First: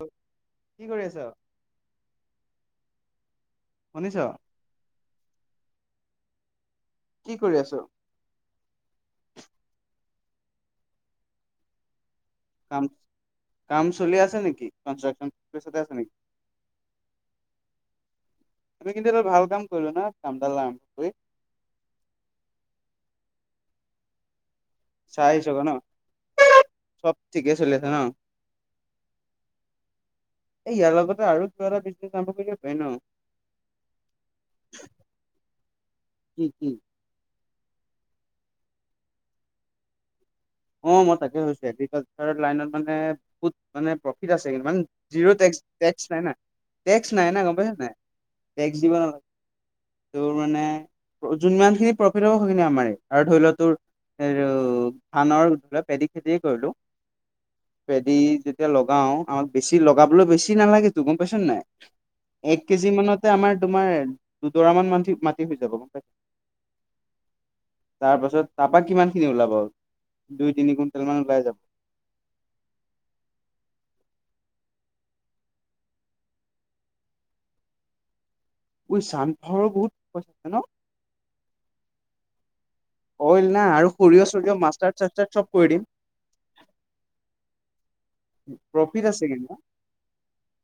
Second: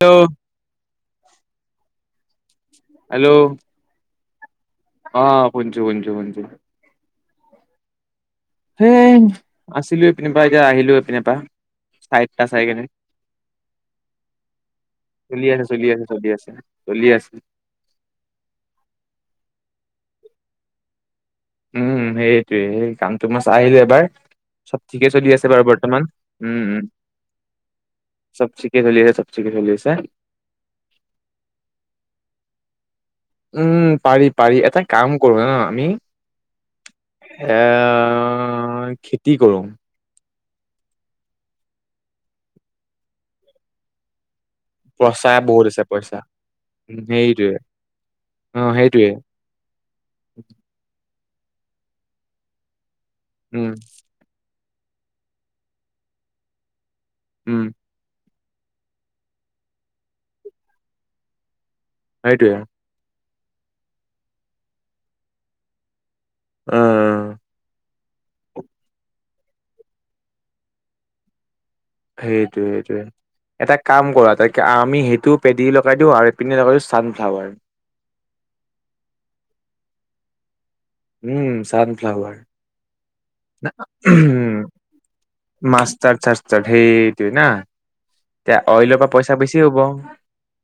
Hello কি কৰি আছ? হেল্লো' শুনিছ? অ শুনিছোঁ শুনিছোঁ শুনিছোঁ। কি কৰি আছ? সেই আছিলো এই পিন পা এতিয়া আহিলো এই পিন পা। চাইড এটা চাই কিনে, কাম কাম চলি আছে নেকি? কনষ্ট্ৰাকচন চলি আছে পিছতে চলি আছে নেকি? চলি আছে। চলি আছে। আমি কিন্তু এটা ভাল কাম কৰিলো ন কাম ডাল আৰম্ভ কৰি উম সেইটোৱে সেই কামটো মই চাই আহিলো এবাৰ চব ঠিকে চলি আছে বাৰু বৰ্তমান উম উ সব ঠিকে চলি আছে ন চব ঠিকে চলি আছে চব ঠিকে চলি আছে এ ইয়াৰ লগতে আৰু কিবা এটা বিজনেছ আৰম্ভ কৰি দিব পাৰি ন উম পাৰি পাৰি এটা কাম কৰো ন আমি কি কি? এ খেতি কৰো অ মই তাকে ভাবিছো এগ্ৰিকালচাৰ লাইনত মানে বহুত মানে প্ৰফিট আছে ইমান জিৰ পইচা টেক্স বহুত আছে টেক্স পইচা নাই না টেক্স নাই না সেইটোৱে গম পাইছা নাই অ টেক্স দিব সেইটোৱে নালাগে তোৰ মানে যোনমান খিনি প্ৰফিট হ'ব সেইখিনি আমাৰে আৰু ধৰি লোৱা উম তোৰ আৰু ধানৰ ধলা পেদি খেতিয়ে কৰিলো উম পেদি যেতিয়া লগাও আমাক বেছি লগাবলৈ বেছি নালাগেতো গম পাইছা নাই সেইটোৱে এক কেজি মানতে আমাৰ তোমাৰ দুডৰা মান মান্তি মাটি হৈ যাব গম পাইছা উ তাৰ পাছত তাৰাপা কিমানখিনি ওলাব দুই তিনি কুইণ্টেল মান ওলাই যাব সেইটোৱে সেইটোৱে এটা কাম কৰা তাইক আমি সেইটো পেদী লগাই দিও আৰু ইপিনে লগাই দিও ছানফ্লাৱাৰ ঐ চানফ্লাৱাৰ বহুত হৈছে ন উম চানফ্লাৱাৰ অইল না আৰু সৰিয়হ চৰিয়হ মাষ্টাৰ্ড চাষ্টাৰ্ড চব কৰি দিম মাষ্টাৰ্ড চাষ্টাৰ্ড সেইটোৱে না এতিয়া অইলৰ প্ৰফিট পৰা আছে পইচা কিন্তু বেছি হ'ব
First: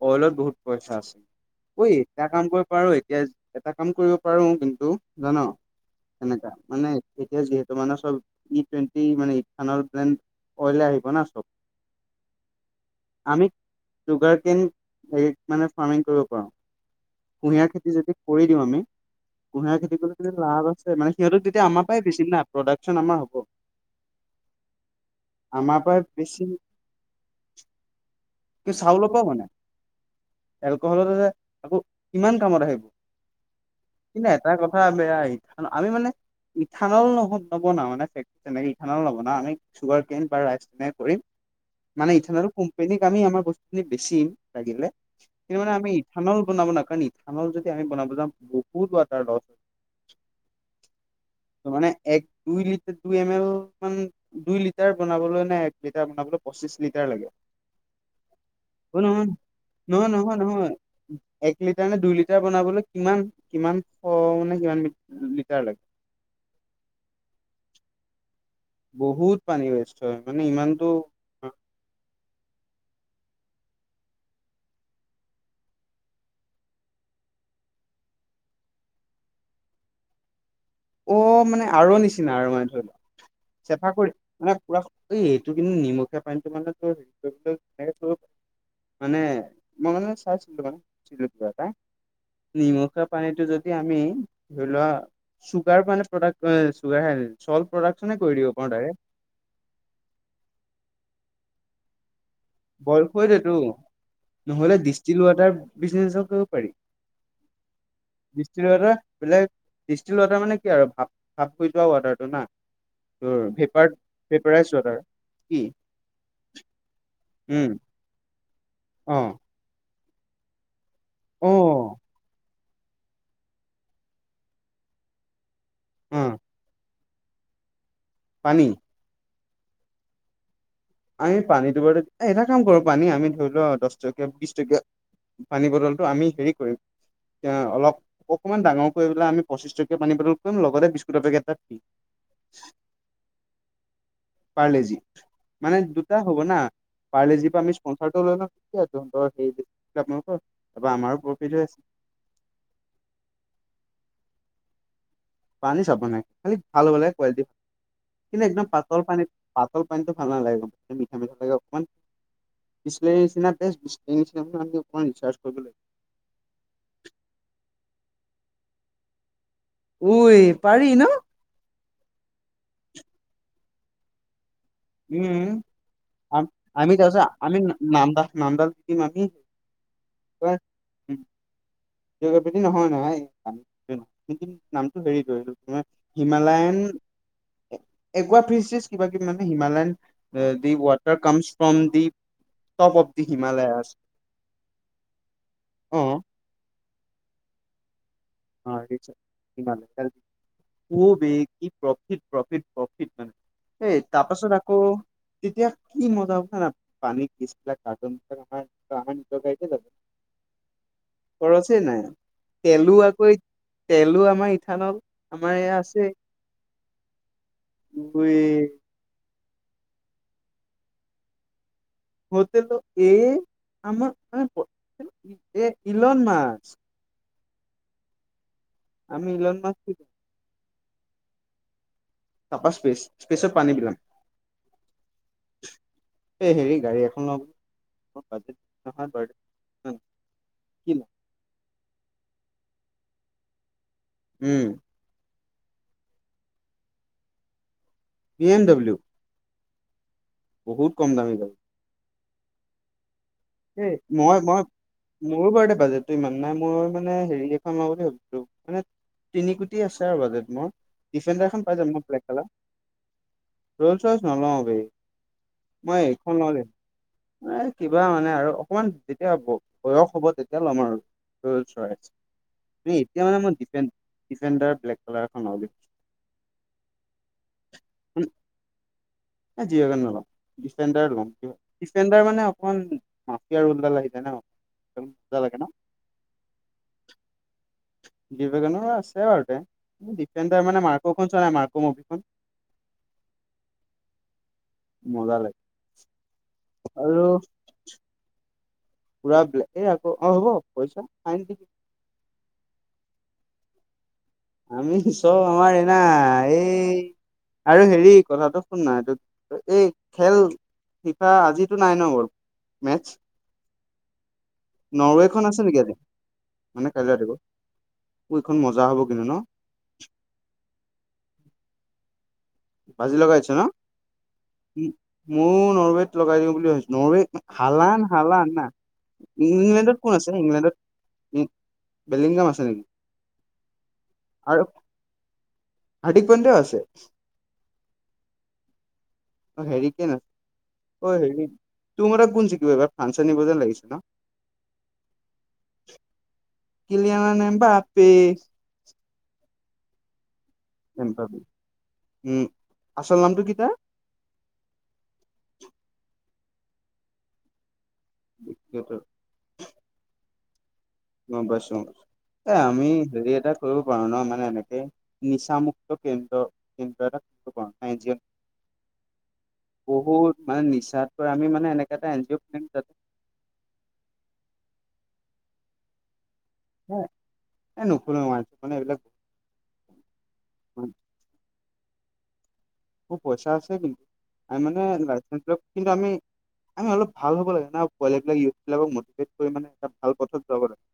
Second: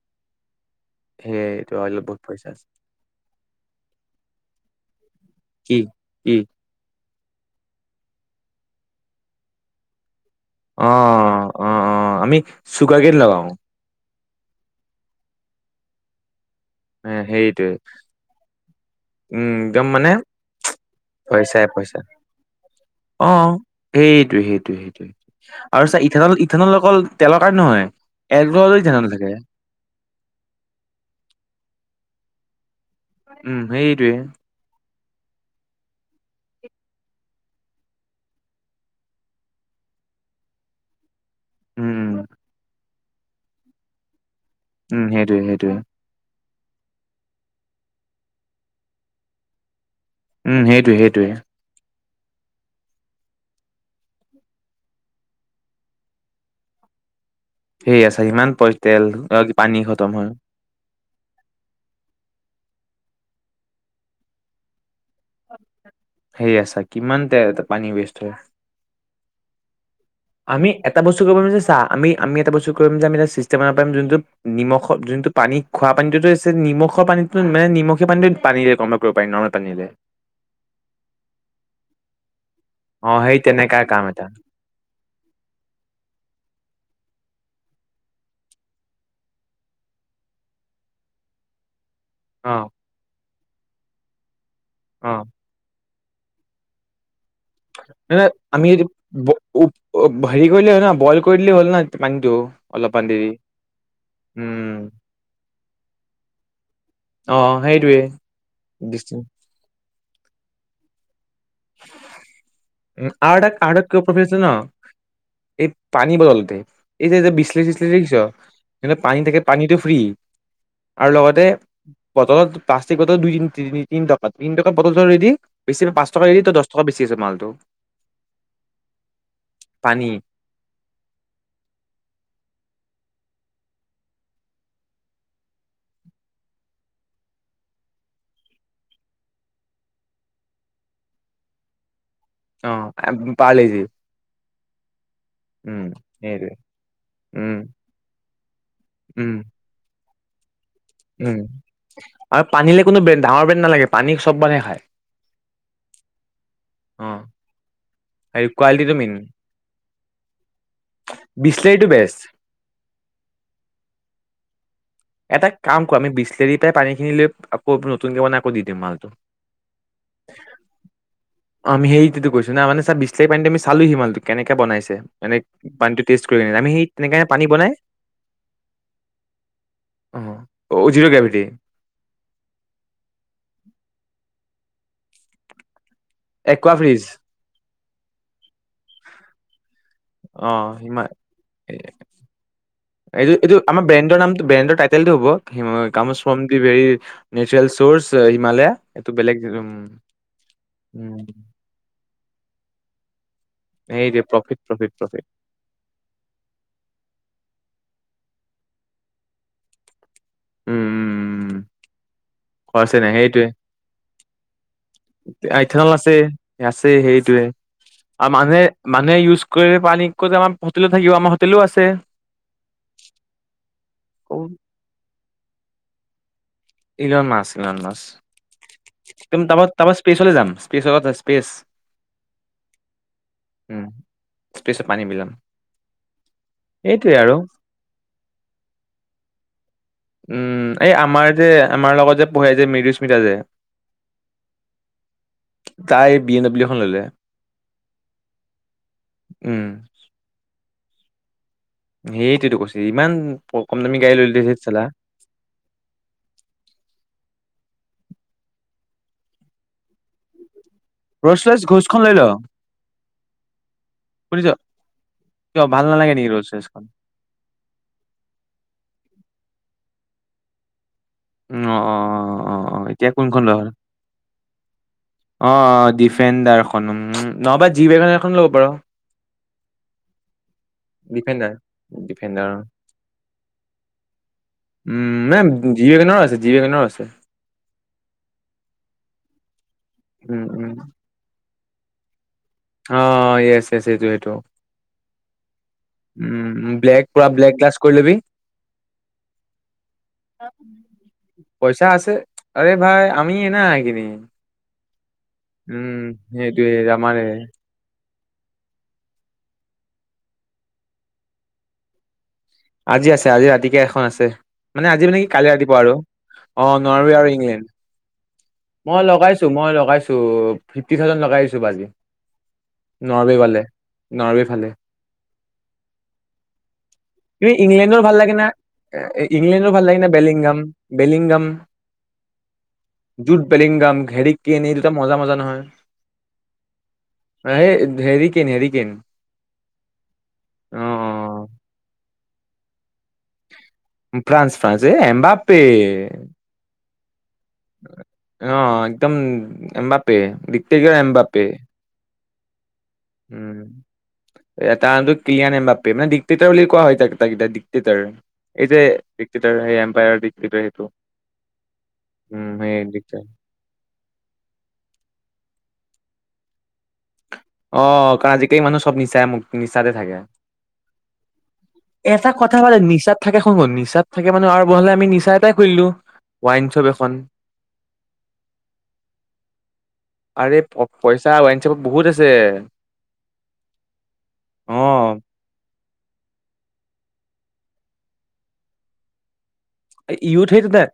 অইলত বহুত পইচা আছে সেইটো ঐ অইলত বহুত এটা পইচা কাম আছে কৰিব পাৰ এতিয়া এটা কাম কৰিব পাৰো কিন্তু জান কি কি কেনেকা মানে এতিয়া যিহেতু মানে চব ই টুৱেণ্টি মানে ইথানৰ টেন অ অইলে আহিব না চব অ অ আমি চুগাৰ কেন লগাও আমি দুগৰাকীন হেৰিত মানে ফাৰ্মিং কৰিব পাৰো সেইটোৱে। কুঁহিয়াৰ খেতি যদি কৰি দিও আমি উম কুঁহিয়াৰ একদম খেতি মানে কৰিবলে যে লাভ আছে মানে সিহঁতক তেতিয়া পইচাই আমাৰ পইচা পৰাই বেছিম না প্ৰডাকশ্যন আমাৰ অ হ'ব সেইটোৱে সেইটোৱে সেইটোৱে আমাৰ আৰু চা পৰাই ইথানল বেচিম ইথানল অকল তেলৰ কাৰণে নহয় এলকহল কি চাউল ইথানল পাও থাকে বনাই এলকহলত আকৌ কিমান কামত আহিব উম সেইটোৱে কিন্তু এটা কথা বেয়া ইথানল আমি মানে ইথানল নহ নবনাও মানে ফে তেনেকে ইথানল নবনাও আমি চুগাৰ কেন বা ৰাইচ তেনে কৰিম উম। মানে ইথানল কোম্পেনী আমি আমাৰ বস্তুখিনি বেছিম লাগিলে উম, সেইটোৱে কিন্তু মানে সেইটোৱে আমি ইথানল বনাব নাই কাৰণ ইথানল যদি আমি বনাব যাওঁ বহুত ৱাটাৰ লছ হব উম সেইটোয়ে সেইটোয়ে মানে এক দুই লিটাৰ দুই এম এল মান দুই লিটাৰ বনাবলৈ নে এক লিটাৰ বনাবলৈ পঁচিশ লিটাৰ লাগে সেই আ চা ইমান পই তেল অ পানী নহয় খতম হয় নহয় নহয় এক লিটাৰ নে দুই লিটাৰ বনাবলৈ কিমান কিমান শ মানে কিমান লিটাৰ লাগে সেই আছা কিমান তে এটা পানী ৱেষ্ট হয় বহুত পানী হৈছে। আমি এটা বস্তু কৰিব লৈছো চা আমি আমি এটা বস্তু কৰিম যে আমি এটা ষ্টেমাৰ পাৰিম যোনটো নিমখৰ যোনটো পানী খোৱা পানীটোতো এক্সলি নিমখৰ পানীতো মানে, নিমখীয়া পানীটো পানী দিয়ে কমে কৰিব পাৰিম নহয় টানি নিলে। অ' মানে আৰৰ নিচিনা আৰু মানে অ', ধৰিলোৱা। সেই তেনেকা চেফা কাম কৰি এটা মানে পুৰা এই এইটো কিন্তু নিমখীয়া পানীটো মানে তোৰ ধুনীয়াকে কৰিব মানে মই মানে চাইছিলোঁ মানে চিলতিয় এটা। অ', নিমখীয়া পানীটো যদি আমি ধৰিলোৱা অ', চুগাৰ কাৰণে প্ৰডাক্ট এ চুগাৰহে আছিল যেনে আমি দিম ব হু অ হেৰি কৰিলে হ'ল ন' বইল কৰিলে হ'ল না পানীটো। অলপমান দেৰি বয়সৰ যে সেইটো নহলে উম, ডিষ্টিল ৱাটাৰ বিজিনেচও কৰিব পাৰি। অ', সেইটোৱে দিষ্টিল উৱাতা বেলেগ। দিষ্টিল উৱাতা মানে কি আৰু ভাপ ভাপ কৰি থোৱা ৱাটাৰটো না? উম, আৰু তোৰ এটা আৰু এটা পেপাৰ কিবা প্ৰফিট আছে ন? পেপাৰাইছ্‌ ৱাটাৰ। কি? এই পানী বতলটো, এতিয়া যে বিচলেৰি উম -চিচলেৰি দেখিছ? এতিয়া অ পানী থাকে। পানীটো ফ্ৰী আৰু লগতে অ বটলত প্লাষ্টিক বটল দুই তিনি তিনিটকাত, তিনটকাত বটলটো ৰেদি। বেছি নহয় পাঁচ অ চবেইটো দহ টকাত বেছি আছে মালটো। পানী? পানী। আমি পানীটো বাৰু এটা কাম কৰক। পানী আমি ধৰি লোৱা দহ টকীয়া বিশ টকীয়া পানী বটলটো আমি হেৰি কৰিম। এ অলপ অকণমান ডাঙৰ কৰিপেলাই আমি পঁচিচটকীয়া পানী বটল কৰিম। লগতে বিস্কুটৰ পেকেট এটা অঁ, এবটো পাৰ্লেজি পাৰলেজি মানে দুটা হ'ব না। পাৰলেজিৰ উম পৰা আমি কনচালটো লৈ লম। কি আছে দৌৰা উম -দৌৰিৰ যাব কত? উম', ঐ পানীলে কোনো ডাঙৰ ব্ৰেণ্ড নালাগে। পানী চব্‌ মানুহে খায়। পানী চাব নাই, খালি ভাল হব অ লাগে কোৱালিটি। কিন্তু হেৰি একদম কোৱালিটিটো পাতল মেইন পানী, পাতল পানীটো ভাল নালাগে একদম। মিঠা-মিঠা লাগে অকণমান বিচলেৰীটো বেষ্ট বিচলেৰী নিচিনা টেষ্ট, বিচলাৰি নিচিনা নাই দিয়ক।। এটা কাম কৰো, আমি বিচলেৰি পৰা পানী খিনি লৈ আকৌ নতুনকৈ বনাই আকৌ দি দিওঁ মালটো ঐ পাৰি ন? অঁ, আমি সেইতোটো কৈছো না, মানে চা বিচলাৰি পানীটো আমি চালোহি মানেটো কেনেকে বনাইছে ছে এনেই উম পানীটো টেষ্ট কৰিকেনে। আমি সেই তেনেকে পানী বনাই নামতাহ--নামদাল শিকিম আমি। অঁহ্, অ' জিৰো গ্ৰেভিটি জিঅ'গ্ৰেভিটি নহয় নহয় কিন্তু নামটো হেৰি কয় এইটো হিমা একোৱা হিমালয়ান ফ্ৰিজ একুৱা ফিছ-চিছ কিবা-কিবি মানে হিমালয়ান অ এ দি সিমান water comes from the top of the এইটো এইটো আমাৰ হিমালয়াজ ব্ৰেণ্ডৰ নামটো, ব্ৰেণ্ডৰ টাইটেলটো হ'ব হিমা অ comes from the very natural চৰ্চ আ হিমালয়া এইটো বেলেগ ওঁ ওঁ ই প্ৰফিট, প্ৰফিট, প্ৰফিট মানে, এই সেইটোৱে তাৰপাছত প্ৰফিট আকৌ প্ৰফিট প্ৰফিট তেতিয়া কি মজা হব [unintelligible] উমম হৈছে নাই, তেলো আ ঐ তেলো আমাৰ ইথানল, আমাৰ এইয়া ইথানল আছেই আছে গোইট মানে মানুহে-মানুহে ইউজ কৰি পানী, কত আমাৰ হোটেলত থাকিব, আমাৰ হোটেলো আছে হোটেলত এই, আমাৰ এই Elon Musk Elon Musk Elon Musk আমি তুম ইলন মাছ তাপা-তাপা স্পেচলৈ যাম, স্পেচৰ স্পেচ তাপা স্পেচ, স্পেচত পানী উম বিলাম স্পেচত পানী বিলাম এই হেৰি গাড়ী এইটোৱে এখন আৰু লম। কিমান? উমঁ কি এই আমাৰ যে, আমাৰ লগত যে পঢ়ে যে মৃদুস্মিতা যে উমঁ! তাই বি এন দব্লিও এখন ললে পি এম ডাব্লউ উমঁ! বহুত কম দামী গাড়ী। সেইটোতো কৈচু ইমান কম এই দামী গাড়ী লৈ মই ললি যে মই চালা মোৰো বাৰু বাজেটটো ইমান নাই, মই মানে হেৰি এখন লওঁ বুলি ভাবিছো, মানে তিনি কোটি আছে আৰু বাজেট মোৰ, ৰলচ ৰলচ ডিফেণ্ডাৰখন পাই যাম ঘোচখন ন? লৈ ল ব্লেক কালাৰ ৰোলচৰ শুনিছ নলও বে, কিয় ভাল মই নালাগে নেকি এইখন ৰলচ লওঁ ৰলচখন এ, কিবা মানে আৰু, অকণমান যেতিয়া বয়স হ'ব তেতিয়া ল'ম আৰু। অ ৰোল অ ৰয়েছ অ অ অ এতিয়া মানে কোনখন মই ডিফেন-ডিফেণ্ডাৰ ব্লেক কালাৰ এখন অঁ অঁ ডিফেণ্ডাৰ খন অন্ন নহবা জি বেগন এখন ল'ব পাৰ এ জি ৱেগণ নলও, ডিফেণ্ডাৰ লম, ডিফেণ্ডাৰ মানে অকন মফিয়া ৰুল ডাল আহি যাই ন? উমঁ! নে মজা লাগে ন জিৱ গেনৰো আছে, জি গেনৰো আছে দিৱেগনৰো আছে বাৰু তে, উম ডিফেণ্ডাৰ উম মানে মাৰ হৌখন চোৱা নাই, মাৰ'ক মভিখন অঁ য়েছ য়েছ, এইটো-এইটো মজা লাগে। উমঁ! ব্লেক আৰু পৰা ব্লেক গ্লাছ কৰি লবি। পুৰা বলেগ এই আকৌ অ হ'ব পইচা ফাইন দিবি তাৰ আছে আৰে ভাই আমি এ না একেদিন। আমি চব আমাৰ না সেইটোয়ে এই আমাৰে আৰু হেৰি কথাটো শুন না এইটো এই খেল শিখা আজিতো নাই ন বল আজি আছে আজি ৰাতিকে এখন আছে মানে আজি মানে কি নৰৱেখন কালি আছে নেকি ৰাতিপুৱা আৰু। আজি অঁ মানে কাইলৈ নোৰৱাৰে আৰু ৰাতিপুৱা ইংলেণ্ড। এইখন মজা হ'ব। মই কিন্তু ন লগাইছো মই লগাইছো ফিফটি থাউজেণ্ড লগাই দিছো বাজি। ভাজি নৰৱে ৱালে নৰৱে ফালে। মোৰ নৰৱেত লগাই দিওঁ বুলি ভাবছো নৰৱেত ই ইংলেণ্ডৰ ভাল লাগে না ইংলেণ্ডৰ ভাল ইংলেণ্ডত লাগে না কোন আছে বেলিংগাম ইংলেণ্ডত বেলিংগাম। বেলিংগাম আছে নেকি যোট বেলিংগাম ঘেৰিটকে এনেই দুটা মজা মজা নহয়। আদিক পইণ্টো আছে অ হেৰিকেন হেৰিকেন অঁ হেৰিকেন অ অ হেৰি তোৰ মতে এনেই কোন জিকিব এইবাৰ। ফ্ৰান্সে নিব যেন লাগিছে ন? ফ্ৰান্স ফ্ৰান্স এ এমবাপে। কিলিয়ান এম্বাপে অঁ একদম এম্বাপে। পে দিক্তিকিউ এমবাপে এম্বাপে। উম আচল নামটো কি তাৰ? এটা ক্লিয়ান এম্বাপে মানে ডটেটাৰ বুলি কোৱা হয় তাক কেইটা ডটেটৰ। এই যে দিক্ৰিৰ সেই এম্পায়াৰ দিক্ৰিৰ সেইটো। গম পাইছুং, উম এ সেই আমি ডিকটেটাৰ হেৰি এটা কৰিব পাৰো ন, মানে এনেকে নিচামুক্ত কেন্দ্ৰ কেন্দ্ৰ এটা খুলিব পাৰো এন জি অঁহ, অ কাৰণ আজিকালি মানুহ চব নিচাই মু নিচাতে থাকে। বহুত মানে নিচাত পৰা আমি মানে এনেকা এন জি এটা অ' কথা খুলিম ভালে যাতে নিচাত থাকে শুনো নিচাত থাকে মানে আৰু বহালাই আমি নিচা এটাই খুুলি দিওঁ। ৱাইনচব এখন। এ নুখুলো মই মানে এইবিলাক আৰে প মোৰ পইচা ৱাইনচাপত বহুত আছে। টো পইচা আছে কিন্তু, আঁ মানে অ লাইচেঞ্চৰ কিন্তু আমি আমি অলপ ভাল হ'ব লাগে ন, পোৱালি বিলাক ইউথ বিলাকক বিশেষকৈ মানে এটা ভাল পথত ইউথ যাব সেইটো না, লাগে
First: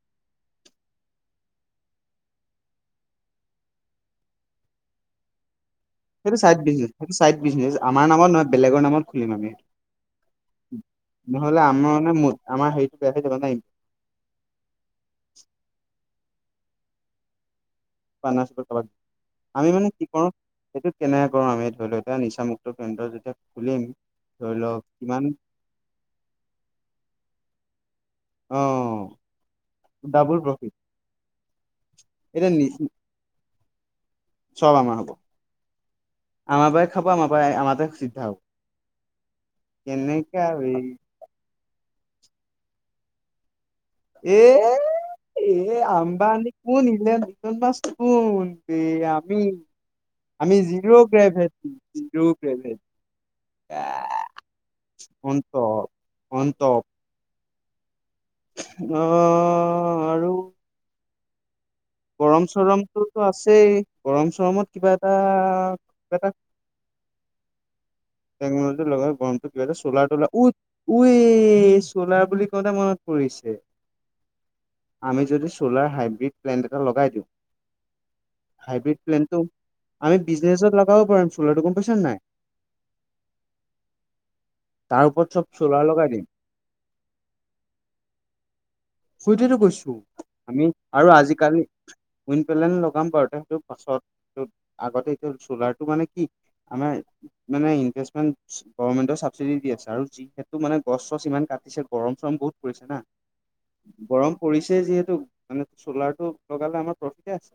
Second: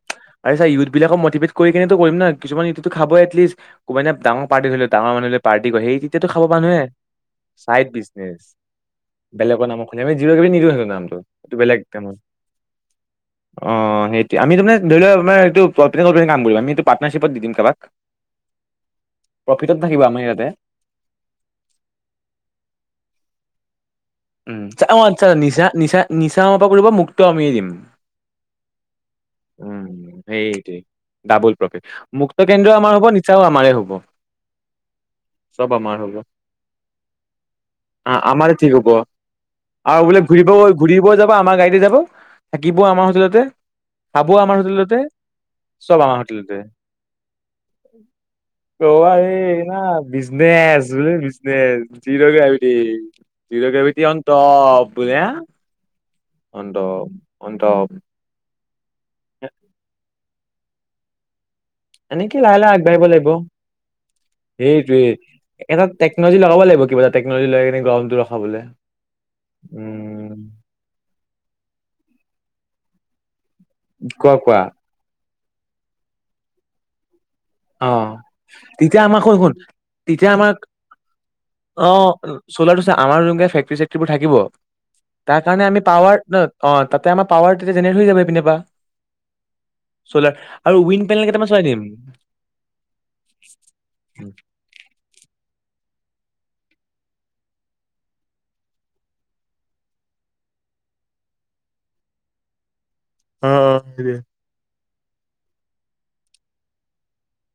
আৰে চা ইউথ বিলাকক মটিভেট কৰি কেনে কৰিম না কিছুমান ইউথ খাব এটলিষ্ট ক'বানে ডাঙৰ পাৰ্তি ধৰিলে, ডাঙৰ মানুহলে পাৰ্টি কৰে সেই এতিয়াতো সেইটো খাব চাইড মানুহে, বিজনেছ সেইটো চাইড বিজনেছ চাইড আমাৰ নামত বিজনেচ নহয় বেলেগৰ নামত খুলিম আমি বেলেগৰ নাম শুনি আমি যিৰ কিবি নিদিয়ে হেনো নামটো। এইটো নহলে আমাৰ মানে আমাৰ হেৰিটো বেয়া হৈ যাব নাই। অঁ সেইটো, আমি তামানে ধৰি লোৱা আমাৰ এইটো প্ৰপে দৰে কাম কৰিম, আমি টো পাৰ্টনাৰশ্বিপত দি দিম কাৰোবাক। পাৰ্টনাৰশ্বিপ কৰবাক, আমি প্ৰফিটত মানে থাকিব কি আমাৰ কৰো ইয়াতে সেটো কেনেকে কৰো আমি ধৰি লও এতিয়া নিচামুক্ত কেন্দ্ৰ যেতিয়া খুলিম। ধৰি উম, লওক কিমান আচ্ছা নিচা নিচা নিচা আমাৰ পৰা কৰিব, মুক্ত আমিয়ে দিম। অঁ উউ সেইটোৱে, ডাবুল প্ৰফিট। মুক্ত এতিয়া নি- কেন্দ্ৰ‌ও আমাৰ হব নিচাও আমাৰে হব। চব আমাৰ হব। চব আমাৰ হ'ব আমাৰ পৰাই খাব আমাৰ পৰাই আমাৰতে আ চিদ্ধা হওক। আমাৰ ঠিক হ'ব আৰু বোলে ঘূৰিব ঘূৰিব যাব আমাৰ গাড়ীতে যাব থাকিবও আমাৰ হোটেলতে। এ খাবও, আমাৰ হোটেলতে। এ চব আমাৰ আম্বাান হোটেলতে কোন ইলেন মাৰ্ক্স কোন দে আমি আমি বিজনেছ জিৰ' বোলে বিজনে gravity zero gravity gravity zero gravity এ অন্ত অন্ত অন্ত অন্ত অঁ এনেকে গৰম লাহে লাহে আগবাঢ়িব চৰমটোতো লাগিব। আছেই গৰম চৰমত কিবা সেইটোৱে, এটা এটা টেকনলজি লগাব লাগিব কিবা এটা টেকনোলজি লৈমিনি গৰমতো টেকনলজিটো লগাই গৰমটো কিবাটা চ'লাৰ তলাৰ উ ওৱ চলাৰ বুলি কওঁতে মনত পৰিছে। কোৱা কোৱা। আমি যদি চলাৰ হাইব্ৰীড প্লেণ্ট এটা লগাই দিওঁ। অ হাইব্ৰীড তেতিয়া আমাৰ শুন প্লেনটো শুন আমি তেতিয়া আমাক বিজনেচত লগাব পাৰিম চোলাৰটো গম অ পাইচা নাই। চ'লাৰটো আমাৰ যেনেকে ফেক্টীৰি চেক্টিবোৰ থাকিব ওপৰত তাৰ চব কাৰণে আমি চ'লাৰ লগাই পাৱাৰ দিম ন অঁ, তাতে আমাৰ পাৱাৰ তেতিয়া যেনেকৈ হৈ যাব পিন্ধিবা। সুইতেতো কৈছো, আমি উইণ্ড আৰু পেনেল কেইটামান আজিকালি চলাই দিম পেলেন লগাম বাৰুতে, সেইটো পাছত আগতে এইটো চ'লাৰটো মানে কি আমাৰ মানে ইনভেষ্টমেণ্ট গভামেন্টৰ চাবচিডি দি আছে আৰু যিহেতু মানে গছ চছ ইমান কাটিছে, গৰম চৰম বহুত কৈছোঁ না অ', অ'। গৰম পৰিছেই যিহেতু মানে চ'লাৰটো লগালে আমাৰ প্ৰফিটে [unintelligible]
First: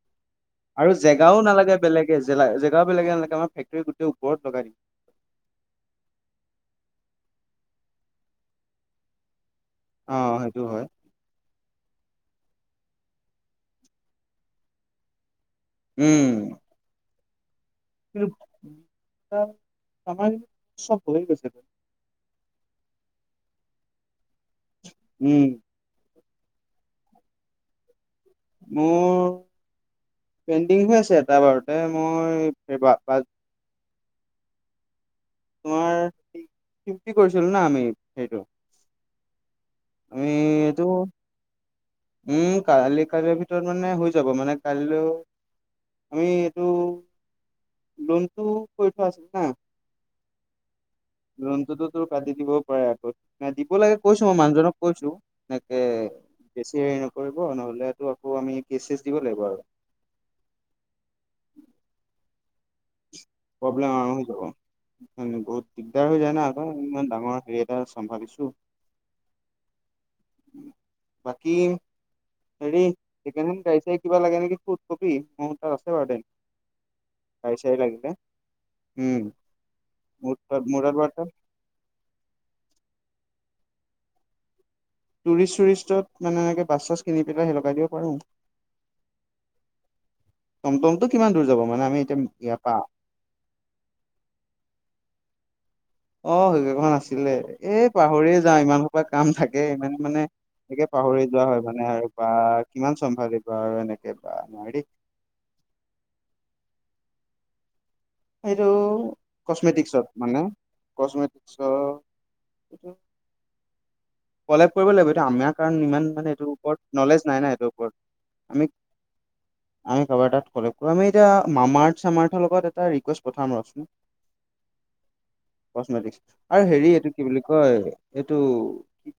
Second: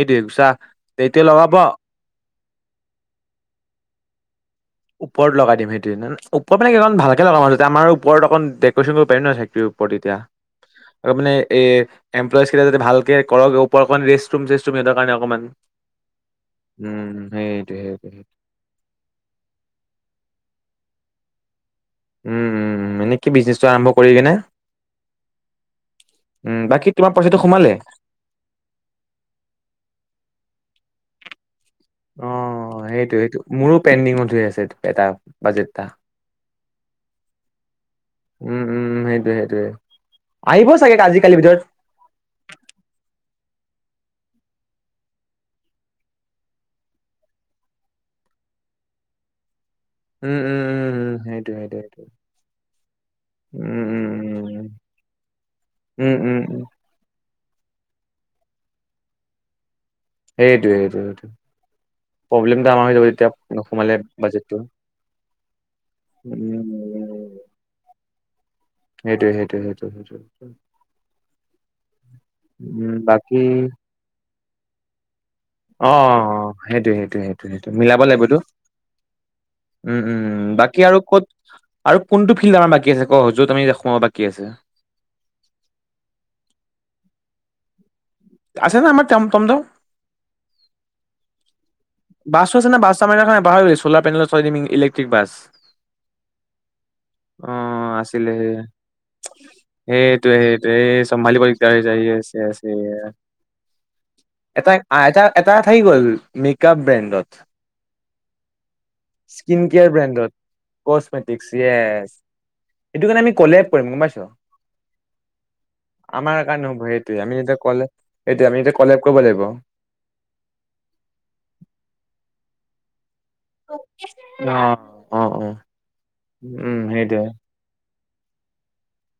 এইটোৱে চা আৰু এতিয়া জেগাও লগাব নালাগে বেলেগ। কে জেলা জেগাবিলাকে নালাগে, আমাৰ ফেকটৰী গোটেই ওপৰত লগাই দিম। ওপৰত লগাই দিম সেইটোই, ওপৰত মানে ভালকে লগাম আৰু তেতিয়া আমাৰ ওপৰত অকণ ডেকৰেচন কৰিব পাৰি ন' [unintelligible] ওপৰত এতিয়া অ সেইটো হয় আৰু মানে এ, এমপ্লয়জকেইটা যদি ভালকে কৰক ওপৰত অকমান ৰেষ্ট ৰুম চেষ্ট ৰুম সিহঁতৰ কাৰণে অকণমান। উম। উম, সেইটোৱে, সেই কিন্তু [unintelligible] আমাৰ চব হৈ গৈছে। উম, উম, এনে কি বিজনেছটো আৰম্ভ কৰি কেনে উম। উম, বাকী তোমাৰ পইচাটো সোমালে? মোৰ পেণ্ডিং হৈ আছে এটা বাৰু অ' সেইটো সেইটো, মোৰো পেণ্ডিঙত হৈ আছে এটা। বাজেটটা। তোমাৰ ফিফটি কৰিছিলো না আমি সেইটো উম, উম, সেইটোয়ে সেইটোয়ে। আমি আহিব এইটো চাগে আজিকালি ভিতৰত। উম, কালি কাইলৈ ভিতৰত মানে হৈ যাব মানে কাইলৈ আমি এইটো লোনটো কৰি থোৱা আছিল না? উম, উম, উম, উম, সেইটো সেইটো লোনটোতো সেইটো, তোৰ কাটি দিব পাৰে উম, উম, উম, উ। কৈছোঁ একে বেছি হেৰি নকৰিব নহ'লেতো আকৌ আমি কেচ টেইছ দিব লাগিব আৰু। সেইটোৱে সেইটো সেইটো, প্ৰব্লেমটো আমাৰ হৈ যাব তেতিয়া প্ৰব্লেম নোসোমালে আৰম্ভ হৈ যাব বাজেটটো। বহুত দিগদাৰ হৈ যায় না উম, আকৌ ইমান ডাঙৰ হেৰি এটা চম্ভাবিছোঁ। সেইটোৱে সেইটোৱে, সেইটো সেইটো। বাকী হেৰি চেকেণ্ড হেণ্ড গাড়ী চাড়ী কিবা লাগে নেকি সুধ কবি, মোৰ তাত আছে বাৰুতে। সেইটোৱে সেইটোৱে, সেইটো সেইটো [unintelligible] মিলাব লাগিবতো। উম উম, মোৰ উম, তাত মোৰ বাকী তাত আৰু বাৰু ক'ত তাত আৰু কোনটো ফিল্ড আমাৰ বাকী আছে ক' য'ত আমি সোমাব বাকী আছে? টুৰিষ্ট চুৰিষ্টত মানে এনেকে বাছ চাছ কিনি পেলাই হে লগাই দিব পাৰোঁ। আছে না আমাৰ তেম টমটম। টমটমটো কিমান দূৰ যাব মানে আমি এতিয়া বাছটো ইয়াৰ আছে পৰা না বাছটো আমাৰ [unintelligible] চলাৰ পেলেনত চলাই দিম ইলেক্ট্ৰিক বাছ। অ' সেইকেইখন আছিলে, এ, অ', আছিলে পাহৰিয়ে সেই যাওঁ ইমান সোপা কাম থাকে ইমান মানে সেইটোৱে সেইটোৱে এনেকে এই পাহৰি চম্ভালিব যোৱা হয় দিগদাৰ হৈ মানে যায় আৰু য়েছ বা য়েছ কিমান য়েছ। চম্ভালিব আৰু এনেকে বা এটা নোৱাৰি দে। এটা এটা থাকি গ'ল মেকআপ ব্ৰেণ্ডত। এইটো স্কিন কেয়াৰ কচমেটিকছত ব্ৰেণ্ডত, মানে কচমেটিক কচমেটিকছত য়েছ। এইটো কাৰণে আমি কলেপ কৰিম গম পাইছ? কলেপ কৰিব লাগিব, এইটো আমাৰ কাৰণ ইমান মানে আমাৰ এইটোৰ কাৰণে ওপৰত হ'ব সেইটোৱে নলেজ আমি নাই না এতিয়া এইটোৰ কলে ওপৰত, সেইটোৱে আমি এতিয়া কলেপ কৰিব লাগিব অ আমি কাৰোবাৰ তাত কলেপ, আমি এতিয়া মামা আৰ্থ, চামা আৰ্থৰ লগত এটা ৰিকুৱেষ্ট পঠাম ৰচোন, অ অ কচমেটিক্স আৰু উম হেৰি এইটো সেইটোৱে কি বুলি কয় এইটো